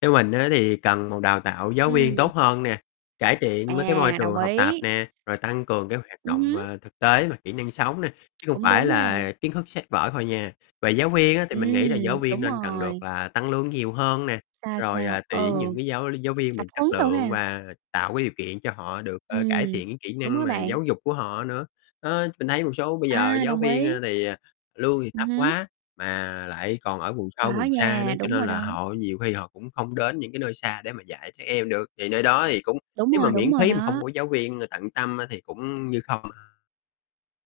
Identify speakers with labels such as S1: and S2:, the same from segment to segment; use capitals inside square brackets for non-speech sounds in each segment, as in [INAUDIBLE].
S1: Theo mình á thì cần một đào tạo giáo viên
S2: Ừm.
S1: tốt hơn nè, cải thiện mấy cái môi
S2: À,
S1: trường
S2: đồng
S1: học tập
S2: ý.
S1: nè, rồi tăng cường cái hoạt
S2: Ừm
S1: động,
S2: hứm.
S1: à, thực tế và kỹ năng sống nè, chứ không
S2: Cũng
S1: phải
S2: đúng ha.
S1: là kiến thức sách vở thôi nha. Về giáo viên á thì mình nghĩ là giáo
S2: Ừm,
S1: viên
S2: đúng
S1: nên cần được
S2: rồi.
S1: là tăng lương nhiều hơn nè,
S2: Sao,
S1: rồi,
S2: sao?
S1: à,
S2: Ừ.
S1: tuyển những cái giáo giáo viên mà
S2: Tập
S1: chất
S2: huấn đồ
S1: lượng
S2: ha.
S1: và tạo cái điều kiện cho họ được, ơ, cải
S2: Ừm.
S1: thiện cái kỹ
S2: Đúng
S1: năng
S2: á
S1: mà
S2: bạn.
S1: giáo dục của họ nữa. Đó, mình thấy một số bây giờ
S2: À,
S1: giáo
S2: đồng
S1: viên, a,
S2: ý.
S1: thì, à, lương thì
S2: Ừm
S1: thấp
S2: hứm.
S1: quá mà lại còn ở vùng sâu
S2: Có
S1: vùng xa nữa,
S2: nha,
S1: cho
S2: đúng rồi
S1: nên là
S2: đó.
S1: họ nhiều khi họ cũng không đến những cái nơi xa để mà dạy trẻ em được, thì nơi đó thì cũng
S2: Đúng
S1: nếu mà
S2: rồi,
S1: miễn
S2: đúng rồi
S1: phí mà không
S2: đó.
S1: có giáo viên tận tâm á thì cũng như không.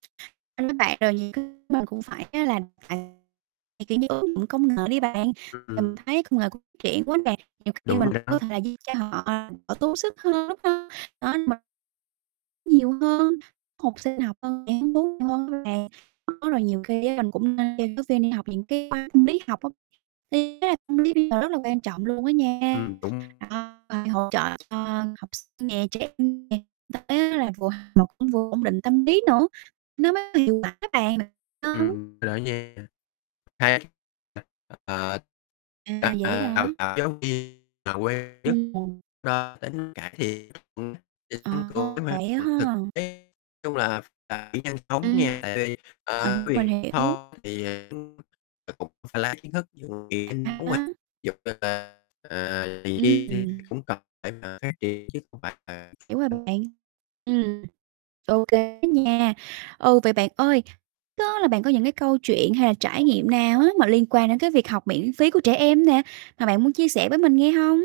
S2: [UNINTELLIGIBLE] Bạn, rồi nhiều cái mình cũng phải á là kiểu như, ứng dụng công nghệ đi bạn. Mình
S1: Ừm.
S2: thấy công nghệ cũng triển quá nè, nhiều khi
S1: Đúng
S2: mình
S1: rồi
S2: cũng có
S1: đó.
S2: thể là cho họ đỡ tốt sức hơn, đúng hông? Đó, m Nhiều hơn, học sinh học hơn, sẽ hứng thú nhiều hơn nữa nè. Đó, rồi nhiều khi á mình cũng nên cho giáo viên đi học những cái khóa tâm lý học á, thì ý là tâm lý bây giờ rất là quan trọng luôn á nha.
S1: Ừm, đúng.
S2: Đó, phải hỗ trợ cho học sinh nè, trẻ em nè [UNINTELLIGIBLE] vừa học mà cũng vừa ổn định tâm lý nữa, nó mới hiệu quả á bạn. Mình [UNINTELLIGIBLE]
S1: Ừm, rồi á nha [UNINTELLIGIBLE] Ờ.
S2: À, vậy á
S1: À,
S2: hả?
S1: đào tạo giáo viên mà
S2: Ừm.
S1: [UNINTELLIGIBLE]
S2: À, vậy
S1: thực
S2: ha!
S1: tế, nói chung là phải nhanh chóng nha,
S2: Ừm.
S1: tại vì, à [UNINTELLIGIBLE]
S2: Mình mình
S1: vì
S2: hiểu.
S1: thôi thì [UNINTELLIGIBLE] cũng phải la kiến thức [UNINTELLIGIBLE] ví
S2: À há.
S1: dụ như là, ờ [UNINTELLIGIBLE]
S2: Ừm.
S1: cũng cần phải mà phát triển, chứ không phải là
S2: Hiểu rồi
S1: [UNINTELLIGIBLE]
S2: bạn. Ừm. Ô kê á nha. Ừ, vậy bạn ơi, đó là bạn có những cái câu chuyện hay là trải nghiệm nào á mà liên quan đến cái việc học miễn phí của trẻ em nè, mà bạn muốn chia sẻ với mình nghe hông?